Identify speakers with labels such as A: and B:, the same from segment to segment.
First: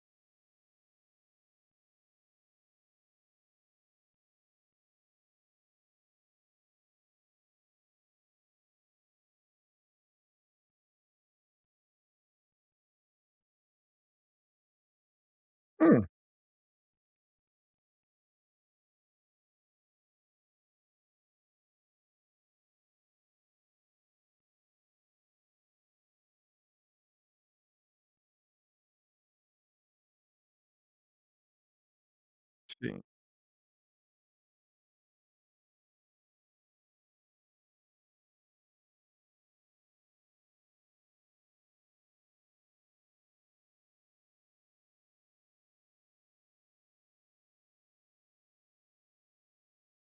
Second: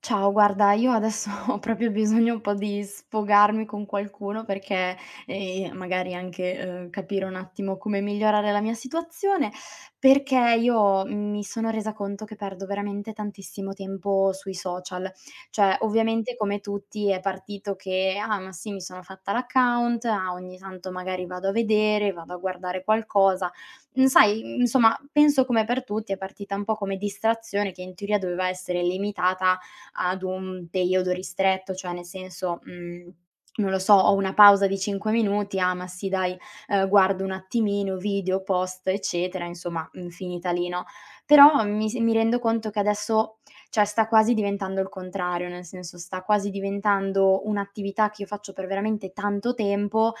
A: Ciao, guarda, io adesso ho proprio bisogno un po' di sfogarmi con qualcuno perché, magari anche, capire un attimo come migliorare la mia situazione, perché io mi sono resa conto che perdo veramente tantissimo tempo sui social. Cioè,
B: Mh,
A: ovviamente come tutti è partito che: "Ah, ma sì, mi sono fatta l'account, ah, ogni tanto magari vado a vedere, vado a guardare qualcosa". Mhmm, sai, insomma, penso come per tutti è partita un po' come distrazione che in teoria doveva essere limitata ad un periodo ristretto, cioè nel senso,
B: sì,
A: non lo so, ho una pausa di 5 minuti, ah, ma sì dai, guardo un attimino video, post, eccetera, insomma, finita lì, no, però mi rendo conto che adesso, cioè sta quasi diventando il contrario, nel senso sta quasi diventando un'attività che io faccio per veramente tanto tempo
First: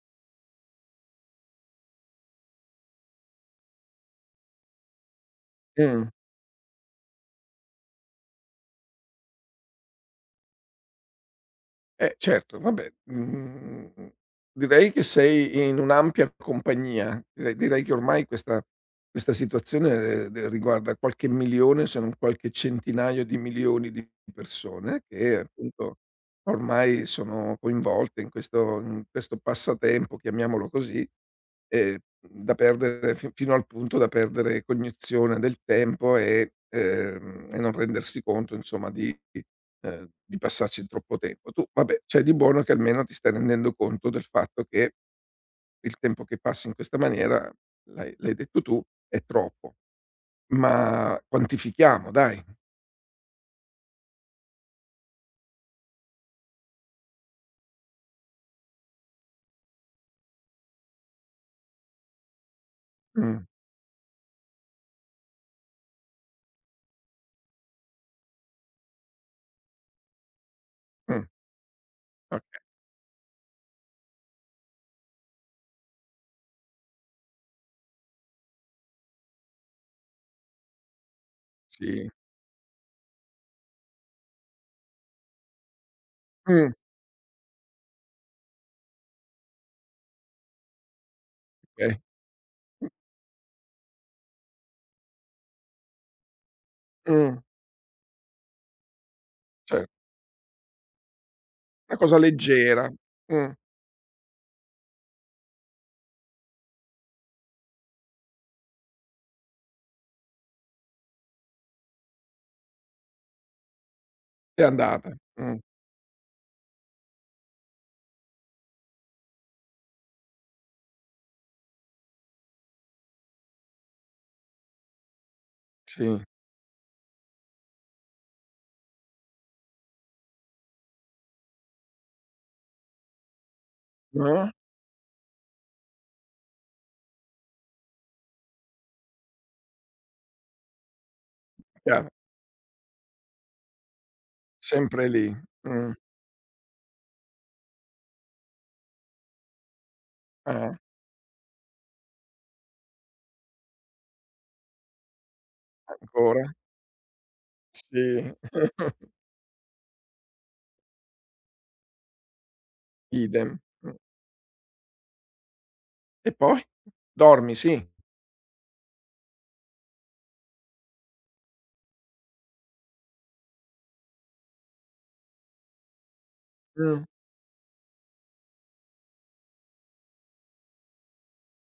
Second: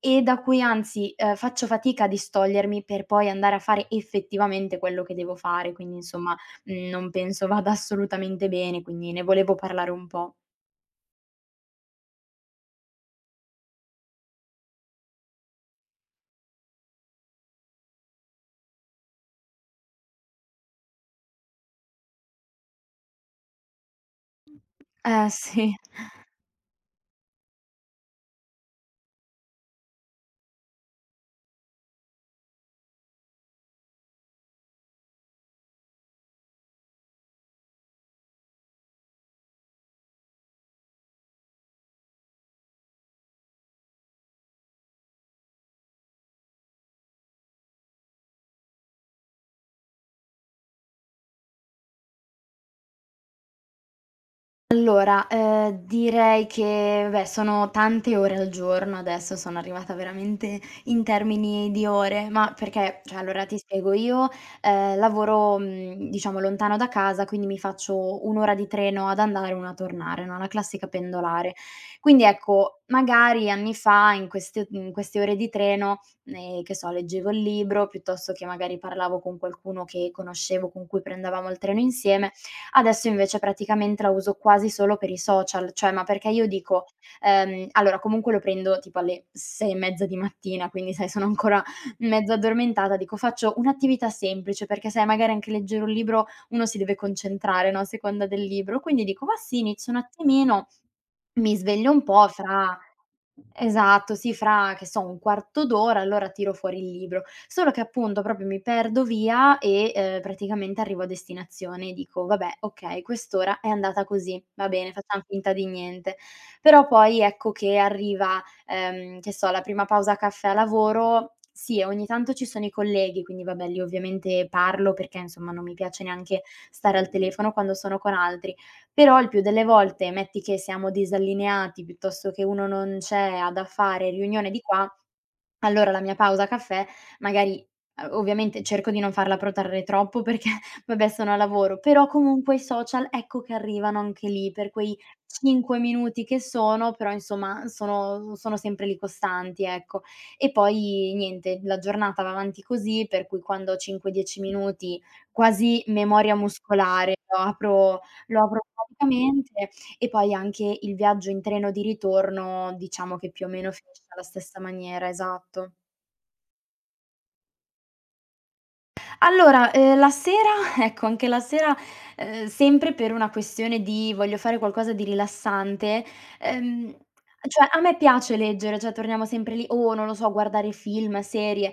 A: e da cui anzi, faccio fatica a distogliermi per poi andare a fare effettivamente quello che devo fare, quindi
B: mh.
A: insomma, non penso vada assolutamente bene, quindi ne volevo parlare un po'.
B: Eh certo, vabbè, direi che sei in un'ampia compagnia. Direi che ormai questa situazione, riguarda qualche milione, se non qualche centinaio di milioni di persone
A: Eh
B: che
A: sì.
B: appunto ormai sono coinvolte in questo passatempo, chiamiamolo così, ehm, da perdere fi fino al punto da perdere cognizione del tempo e non rendersi conto insomma di passarci troppo tempo. Tu vabbè, c'è di buono che almeno ti stai rendendo conto del fatto che il tempo che passi in questa maniera, l'hai detto tu, è troppo. Ma quantifichiamo dai.
A: Allora, direi che beh, sono tante ore al giorno adesso, sono arrivata veramente in termini di ore, ma perché cioè
B: Mh,
A: allora ti spiego, io, lavoro, diciamo lontano da casa, quindi mi faccio 1 ora di treno ad andare e 1 a tornare, no, la classica
B: mh,
A: pendolare. Quindi
B: o
A: ecco, magari anni fa in queste ore di treno, che so, leggevo il libro, piuttosto che magari parlavo con qualcuno che conoscevo, con cui prendevamo il treno
B: sì.
A: insieme. Adesso invece praticamente la uso quasi solo per i social, cioè ma perché io
B: Mh,
A: dico allora comunque lo prendo tipo alle 6 e mezza di mattina, quindi sai sono ancora
B: okay.
A: mezzo addormentata, dico faccio un'attività semplice, perché sai magari anche leggere un libro uno si deve
B: Mh,
A: concentrare, no, a seconda del libro, quindi dico: "Ma sì,
B: cer
A: inizio un attimino". Mi sveglio
B: una
A: un
B: cosa
A: po' fra
B: leggera. Mh,
A: esatto, sì, fra che so, un quarto d'ora, allora tiro fuori il libro. Solo che appunto proprio mi perdo via e, praticamente arrivo a destinazione e dico: "Vabbè, okay, quest'ora è andata così,
B: è
A: va bene,
B: andata.
A: facciam finta di niente". Però poi ecco che arriva, che so, la prima pausa caffè a lavoro, sì, e ogni tanto ci sono i colleghi, quindi vabbè lì ovviamente parlo perché, insomma, non mi piace
B: Sì.
A: neanche stare al telefono quando sono con altri. Però il più delle volte, metti che siamo disallineati, piuttosto che uno non c'è, ha da fare,
B: No,
A: riunione di qua, allora la mia pausa caffè magari ovviamente cerco di non farla protrarre troppo perché vabbè sono a lavoro, però
B: chiaro,
A: comunque i social ecco che arrivano anche lì per quei
B: sempre lì.
A: 5
B: Mh,
A: minuti che sono, però insomma sono sempre lì costanti, ecco. E
B: eh,
A: poi niente, la giornata va avanti così, per cui quando ho 5, 10 minuti quasi memoria
B: ancora.
A: muscolare,
B: Sì,
A: lo apro praticamente e poi anche il viaggio in treno di ritorno, diciamo che più o
B: idem.
A: meno
B: Mh.
A: finisce alla stessa maniera, esatto.
B: E poi? Dormi, sì.
A: Allora, la sera ecco, anche la sera, sempre per una questione di voglio fare qualcosa di rilassante, ehm,
B: Mh,
A: cioè a me piace leggere, cioè torniamo sempre lì o non lo so, guardare film, serie,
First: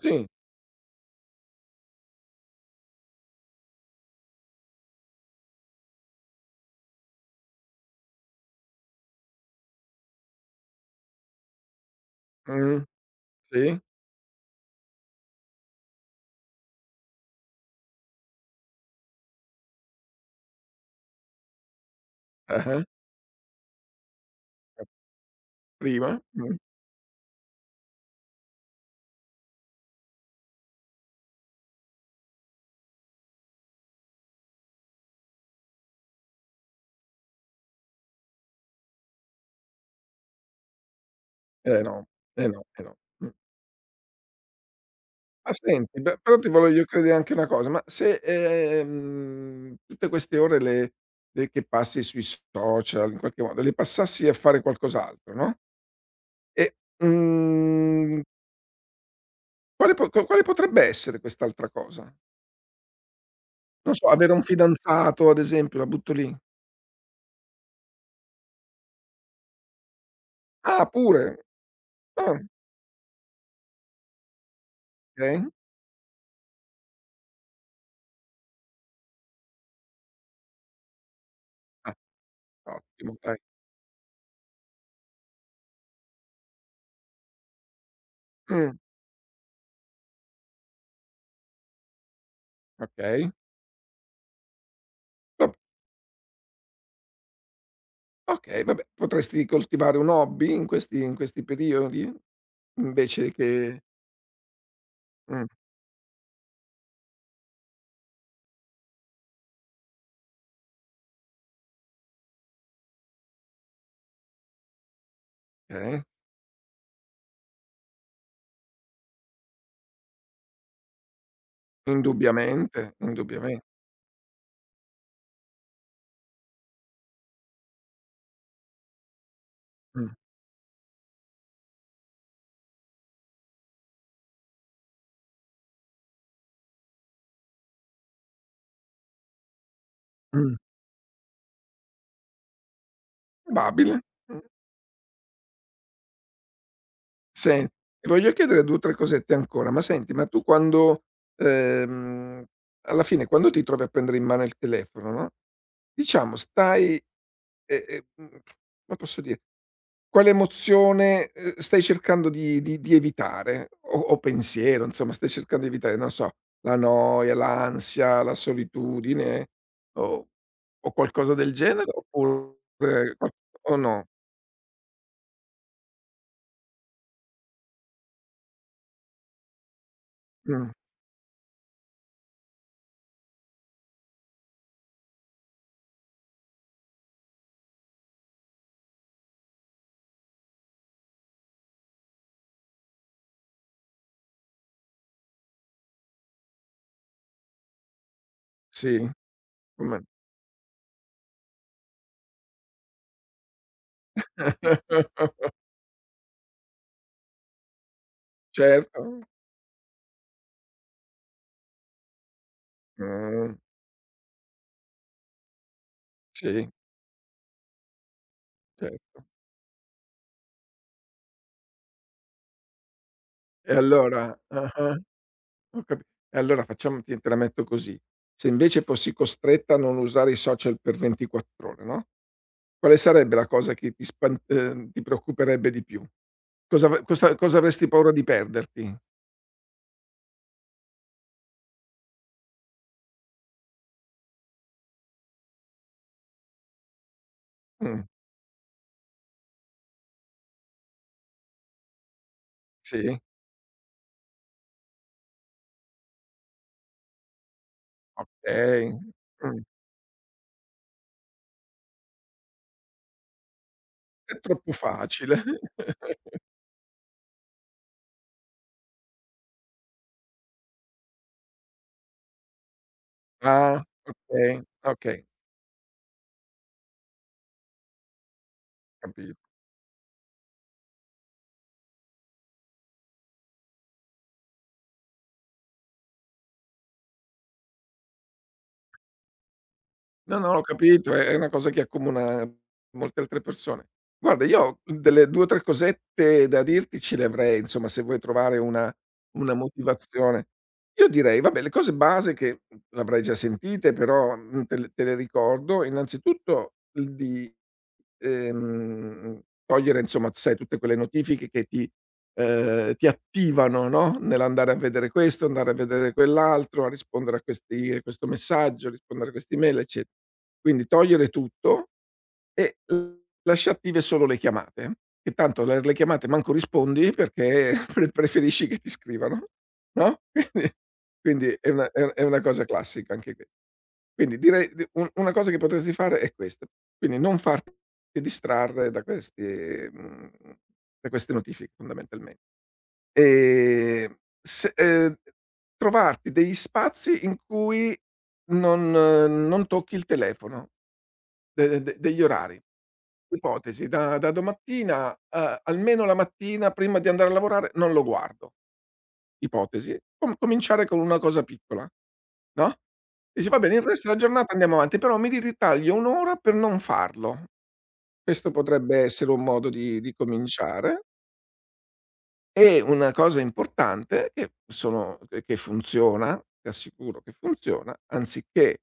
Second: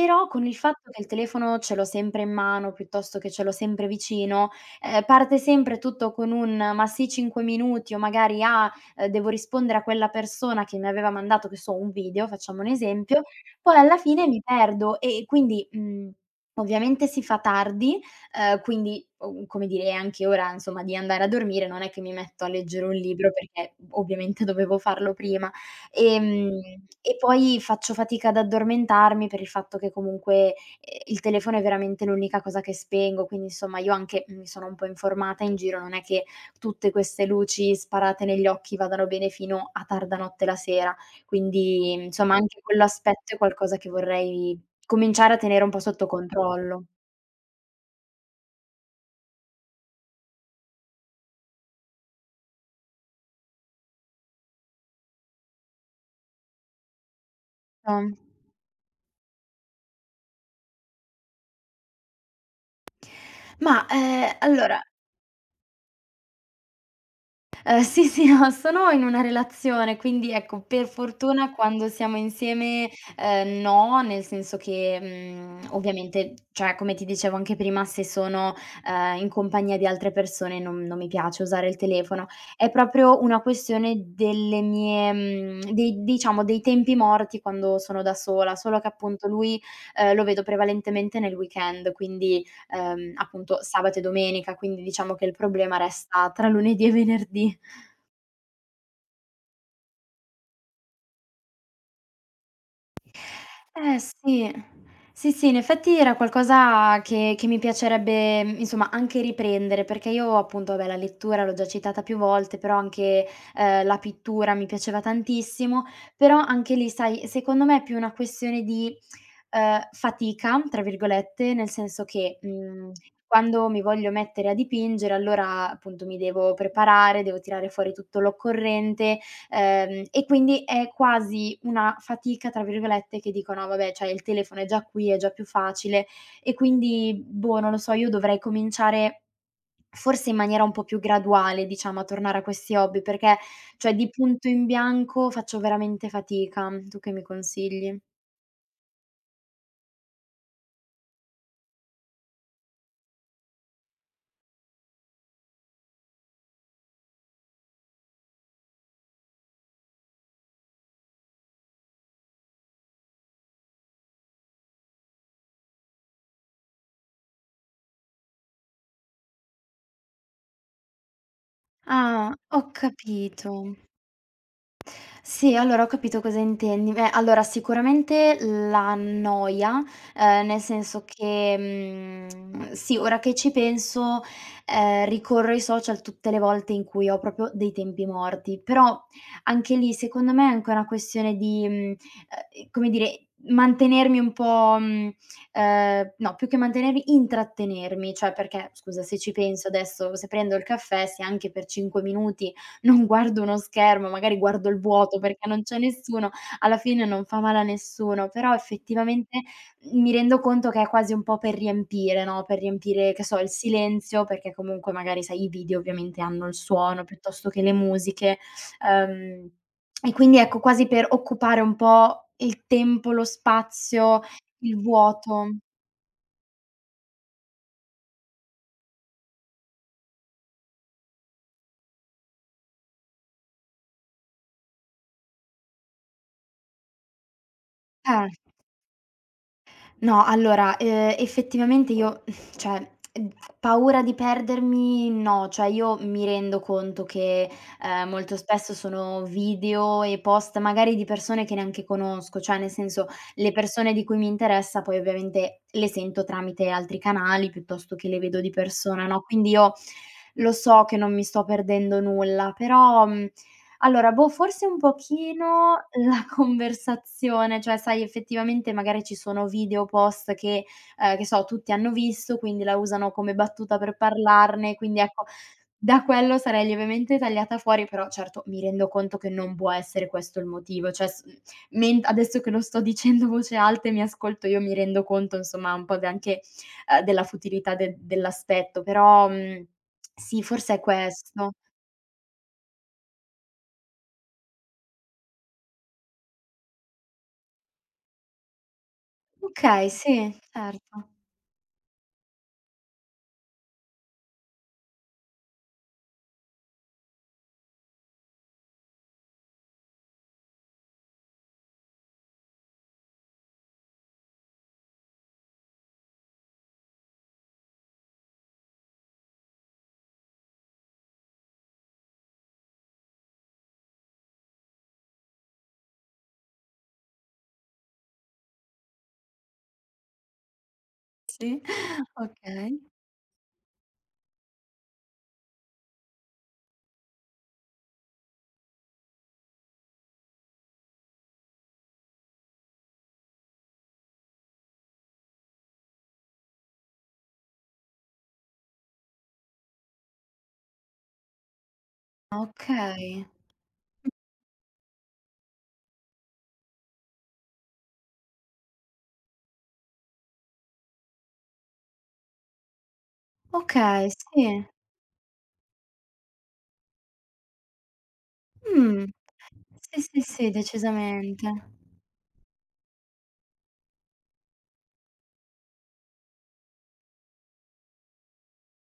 B: sì.
A: con il fatto che il telefono ce l'ho sempre in mano, piuttosto che ce l'ho sempre vicino, parte sempre tutto con un: "Ma sì 5 minuti" o magari: "Ah, devo rispondere a quella persona che mi aveva mandato", che so, un video, facciamo un
B: Mh,
A: esempio, poi
B: sì,
A: alla fine mi perdo e quindi, mhmm. Ovviamente si fa tardi, quindi, come dire, è anche ora, insomma, di andare a dormire, non è che mi metto a
B: ah-ah,
A: leggere un libro perché ovviamente dovevo farlo prima.
B: prima,
A: Ehm, e poi faccio fatica ad addormentarmi per il fatto che comunque, il telefono è veramente l'unica cosa che spengo, quindi insomma io anche mi sono un po' informata in giro, non è che tutte queste luci sparate negli occhi vadano bene fino a tarda notte la sera.
B: eh
A: Quindi,
B: no,
A: insomma,
B: eh
A: anche
B: no, eh no.
A: quell'aspetto è qualcosa che vorrei cominciare a
B: Ma
A: tenere un po'
B: senti,
A: sotto
B: beh, però ti voglio
A: controllo,
B: chiedere anche una cosa, ma se, tutte queste ore le che passi sui social in qualche modo, le passassi a fare qualcos'altro, no, e,
A: no?
B: mhmm, quale po co quale potrebbe essere quest'altra cosa?
A: Ma,
B: Non so, avere un
A: allora,
B: fidanzato ad esempio, la butto lì.
A: sì, sì, no, sono in una relazione, quindi ecco,
B: Ah
A: per
B: pure,
A: fortuna quando siamo
B: ah,
A: insieme, no, nel senso che,
B: okay,
A: ovviamente, cioè come ti dicevo anche prima, se sono, in compagnia di altre persone non mi piace usare il
B: ah,
A: telefono. È
B: ottimo
A: proprio
B: dai.
A: una questione delle mie mhmm, dei diciamo dei tempi morti quando sono da sola,
B: Mh,
A: solo che appunto lui, lo vedo prevalentemente nel weekend, quindi
B: okay.
A: appunto sabato e domenica, quindi diciamo che il
B: Top.
A: problema resta tra lunedì e venerdì.
B: Okay, vabbè, potresti coltivare un hobby in questi periodi? Invece che
A: Eh sì. Sì,
B: mh,
A: sì, in effetti era qualcosa che mi piacerebbe, mhmm, insomma anche riprendere, perché io appunto, vabbè la lettura l'ho già citata più volte, però anche, la pittura mi piaceva tantissimo,
B: okay,
A: però anche lì sai, secondo me è più una questione di, "fatica" tra virgolette, nel senso che, mhmm,
B: indubbiamente, indubbiamen
A: quando mi voglio mettere a dipingere allora appunto mi devo preparare, devo tirare fuori tutto l'occorrente.
B: mh,
A: E quindi è quasi una "fatica" tra virgolette che dico: "No vabbè, cioè il telefono è già qui, è già più facile" e quindi, boh, non lo so, io dovrei cominciare forse in
B: mh,
A: maniera un po' più graduale, diciamo, a tornare a questi hobby, perché cioè
B: probabile.
A: di
B: Mh.
A: punto in bianco faccio veramente fatica. Tu che mi
B: Sen
A: consigli?
B: Ti voglio chiedere 2 o 3 cosette ancora, ma senti, ma tu quando ehm, alla fine quando ti trovi a prendere in mano il telefono, no, diciamo stai e come posso dire. Quale emozione, stai cercando di evitare? O pensiero, insomma, stai cercando di evitare, non so, la noia, l'ansia, la solitudine o o qualcosa del genere
A: Ah, ho
B: oppure qual
A: capito.
B: o no?
A: Sì, allora ho capito cosa intendi. Beh, allora sicuramente la noia, nel
B: Mh,
A: senso che, sì, ora che ci penso, ricorro ai social tutte le volte in cui ho proprio dei tempi morti, però anche lì secondo me è anche una questione di, mhmm, come dire, mantenermi un po', mhmm, no, più che mantenermi, intrattenermi, cioè perché, scusa,
B: sì,
A: se ci penso
B: come.
A: adesso, se prendo il caffè, se anche per 5 minuti non guardo uno schermo, magari guardo il vuoto perché non c'è nessuno, alla fine non fa male a nessuno, però
B: Certo.
A: effettivamente mi rendo conto che è quasi un po' per riempire, no, per riempire, che so, il
B: Mh,
A: silenzio, perché comunque magari sai i video ovviamente hanno il
B: sì,
A: suono piuttosto che le musiche,
B: certo.
A: ehm, e quindi ecco quasi per occupare un po' il tempo, lo
B: E
A: spazio,
B: allora?
A: il
B: Ah-ah.
A: vuoto.
B: Ho capi E allora facciamo, ti te la metto così: se invece fossi costretta a non usare i social per 24 ore, no, quale sarebbe la cosa che ti preoccuperebbe di più? Cosa cosa avresti paura di
A: Eh.
B: perderti?
A: No, allora, effettivamente io cioè, paura di perdermi no, cioè io mi rendo conto che,
B: Mh,
A: molto spesso sono video e post magari di persone che neanche conosco, cioè nel senso
B: sì,
A: le persone di cui mi interessa poi ovviamente le sento tramite altri canali piuttosto che le vedo di
B: okay,
A: persona, no, quindi
B: mh,
A: io lo so che non mi sto perdendo nulla, però, mhmm, allora, boh,
B: è
A: forse
B: troppo
A: un
B: facile.
A: pochino la conversazione, cioè sai effettivamente magari ci sono video, post che so, tutti hanno visto, quindi la usano come battuta
B: Ah,
A: per
B: okay,
A: parlarne, quindi
B: okay,
A: ecco, da quello sarei lievemente tagliata fuori, però certo mi rendo conto
B: capi.
A: che non può essere questo il motivo, cioè s mhmm, men adesso che lo sto dicendo a voce alta e mi ascolto io, mi rendo conto insomma un po' de anche, della futilità de dell'aspetto, però, mhmm,
B: No,
A: sì,
B: no, ho
A: forse è
B: capito, è una
A: questo.
B: cosa che accomuna molte altre persone. Guarda, io delle 2 o 3 cosette da dirti ce le avrei, insomma, se vuoi trovare una
A: Okay, sì,
B: motivazione. Io
A: certo.
B: direi, vabbè, le cose base che l'avrai già sentite, però, te le ricordo, innanzitutto togliere, insomma, sai, tutte quelle notifiche che ti ti attivano, no, nell'andare a vedere questo, andare a vedere quell'altro, a rispondere a questi a questo messaggio, a rispondere a quest'email, ecce. Quindi togliere tutto e lascia attive solo le chiamate, che tanto le chiamate manco rispondi perché preferisci che ti scrivano. No, quindi quindi
A: Sì.
B: è una è è una cosa
A: Okay.
B: classica anche que, quindi direi di un una cosa che potresti fare è questa, quindi non farti distrarre da questi da queste notifiche fondamentalmen, ehm, se trovarti degli spazi in cui non non tocchi il telefono, de de degli orari.
A: Okay.
B: Ipotesi: da domattina, almeno la mattina prima di andare a lavorare non lo guardo, ipotesi, cominciare con una cosa piccola, no, dici: "Va bene, il resto
A: Okay,
B: della giornata
A: sì.
B: andiamo avanti, però mi ri ritaglio 1 ora per non farlo." Questo potrebbe
A: Mh.
B: essere un modo
A: Sì,
B: di
A: sì, sì,
B: cominciare.
A: decisamente.
B: E una cosa importante che sono che funziona, ti assicuro che funziona, anziché,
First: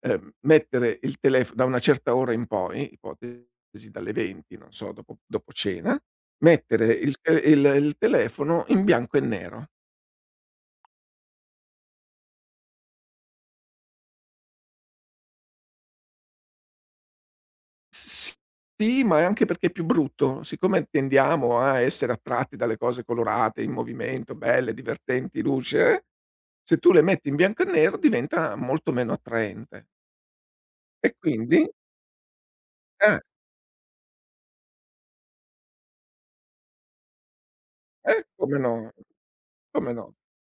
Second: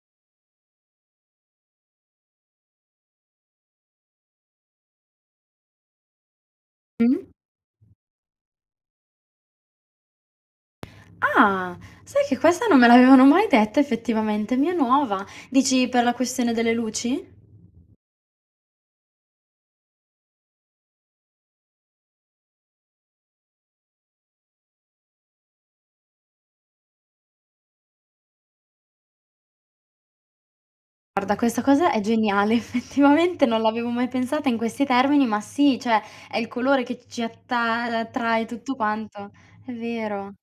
B: mettere il telefo da una certa ora in poi, ipotesi dalle 20, non so, dopo cena, mettere il
A: Mh.
B: te il telefono in bianco e nero.
A: Ah, sai che questa non me l'avevano mai detta effettivamente, mi è nuova. Dici per la questione delle luci?
B: S Sì, ma è anche perché è più brutto. Siccome tendiamo a essere attratti dalle cose colorate, in movimento, belle, divertenti, luce, se tu le metti in bianco e nero diventa molto meno attraente. E
A: Guarda,
B: quindi
A: questa cosa è geniale,
B: eh,
A: effettivamente non l'avevo mai pensata in questi termini, ma sì, cioè è il colore che ci atta attrae
B: come
A: tutto
B: no,
A: quanto. È
B: come no.
A: vero.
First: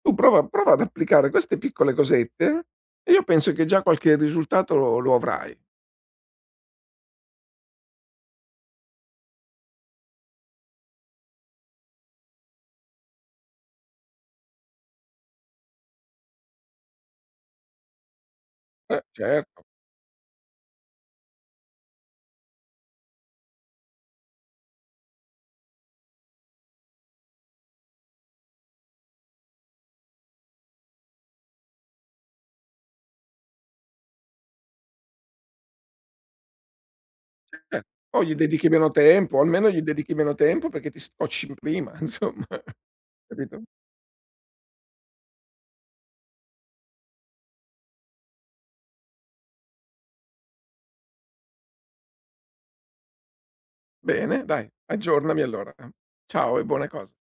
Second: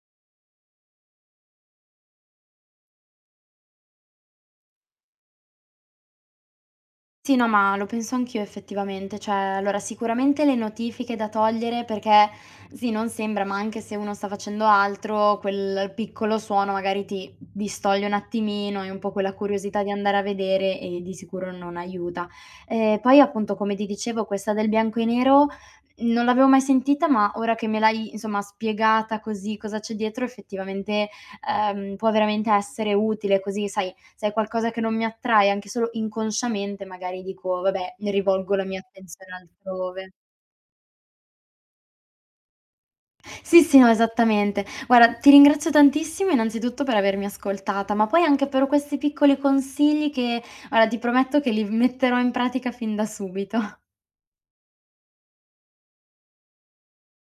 B: Tu prova ad applicare queste piccole cosette e io penso che già qualche risultato lo avrai.
A: Sì, no, ma lo penso anch'io effettivamente. Cioè, allora sicuramente le notifiche da togliere perché sì, non sembra, ma anche se uno sta facendo altro, quel piccolo suono magari ti distoglie un attimino, hai un po' quella
B: Certo.
A: curiosità di andare a vedere e di sicuro non aiuta. Poi appunto, come ti dicevo, questa del bianco e nero non l'avevo mai sentita, ma ora che me l'hai insomma spiegata così, cosa c'è dietro, effettivamente, può veramente essere utile, così sai se è qualcosa che non mi attrae, anche solo inconsciamente, magari dico: "Vabbè, ne
B: O gli
A: rivolgo la
B: dedichi
A: mia
B: meno
A: attenzione
B: tempo, almeno gli
A: altrove".
B: dedichi meno tempo perché ti scocci prima, insomma, capito?
A: Sì, sì, no, esattamente. Guarda, ti ringrazio tantissimo innanzitutto per avermi ascoltata, ma poi anche per questi piccoli consigli che guarda, ti prometto che li metterò in pratica fin da subito.
B: Bene, dai, aggiornami allora. Eh. Ciao e buone cose.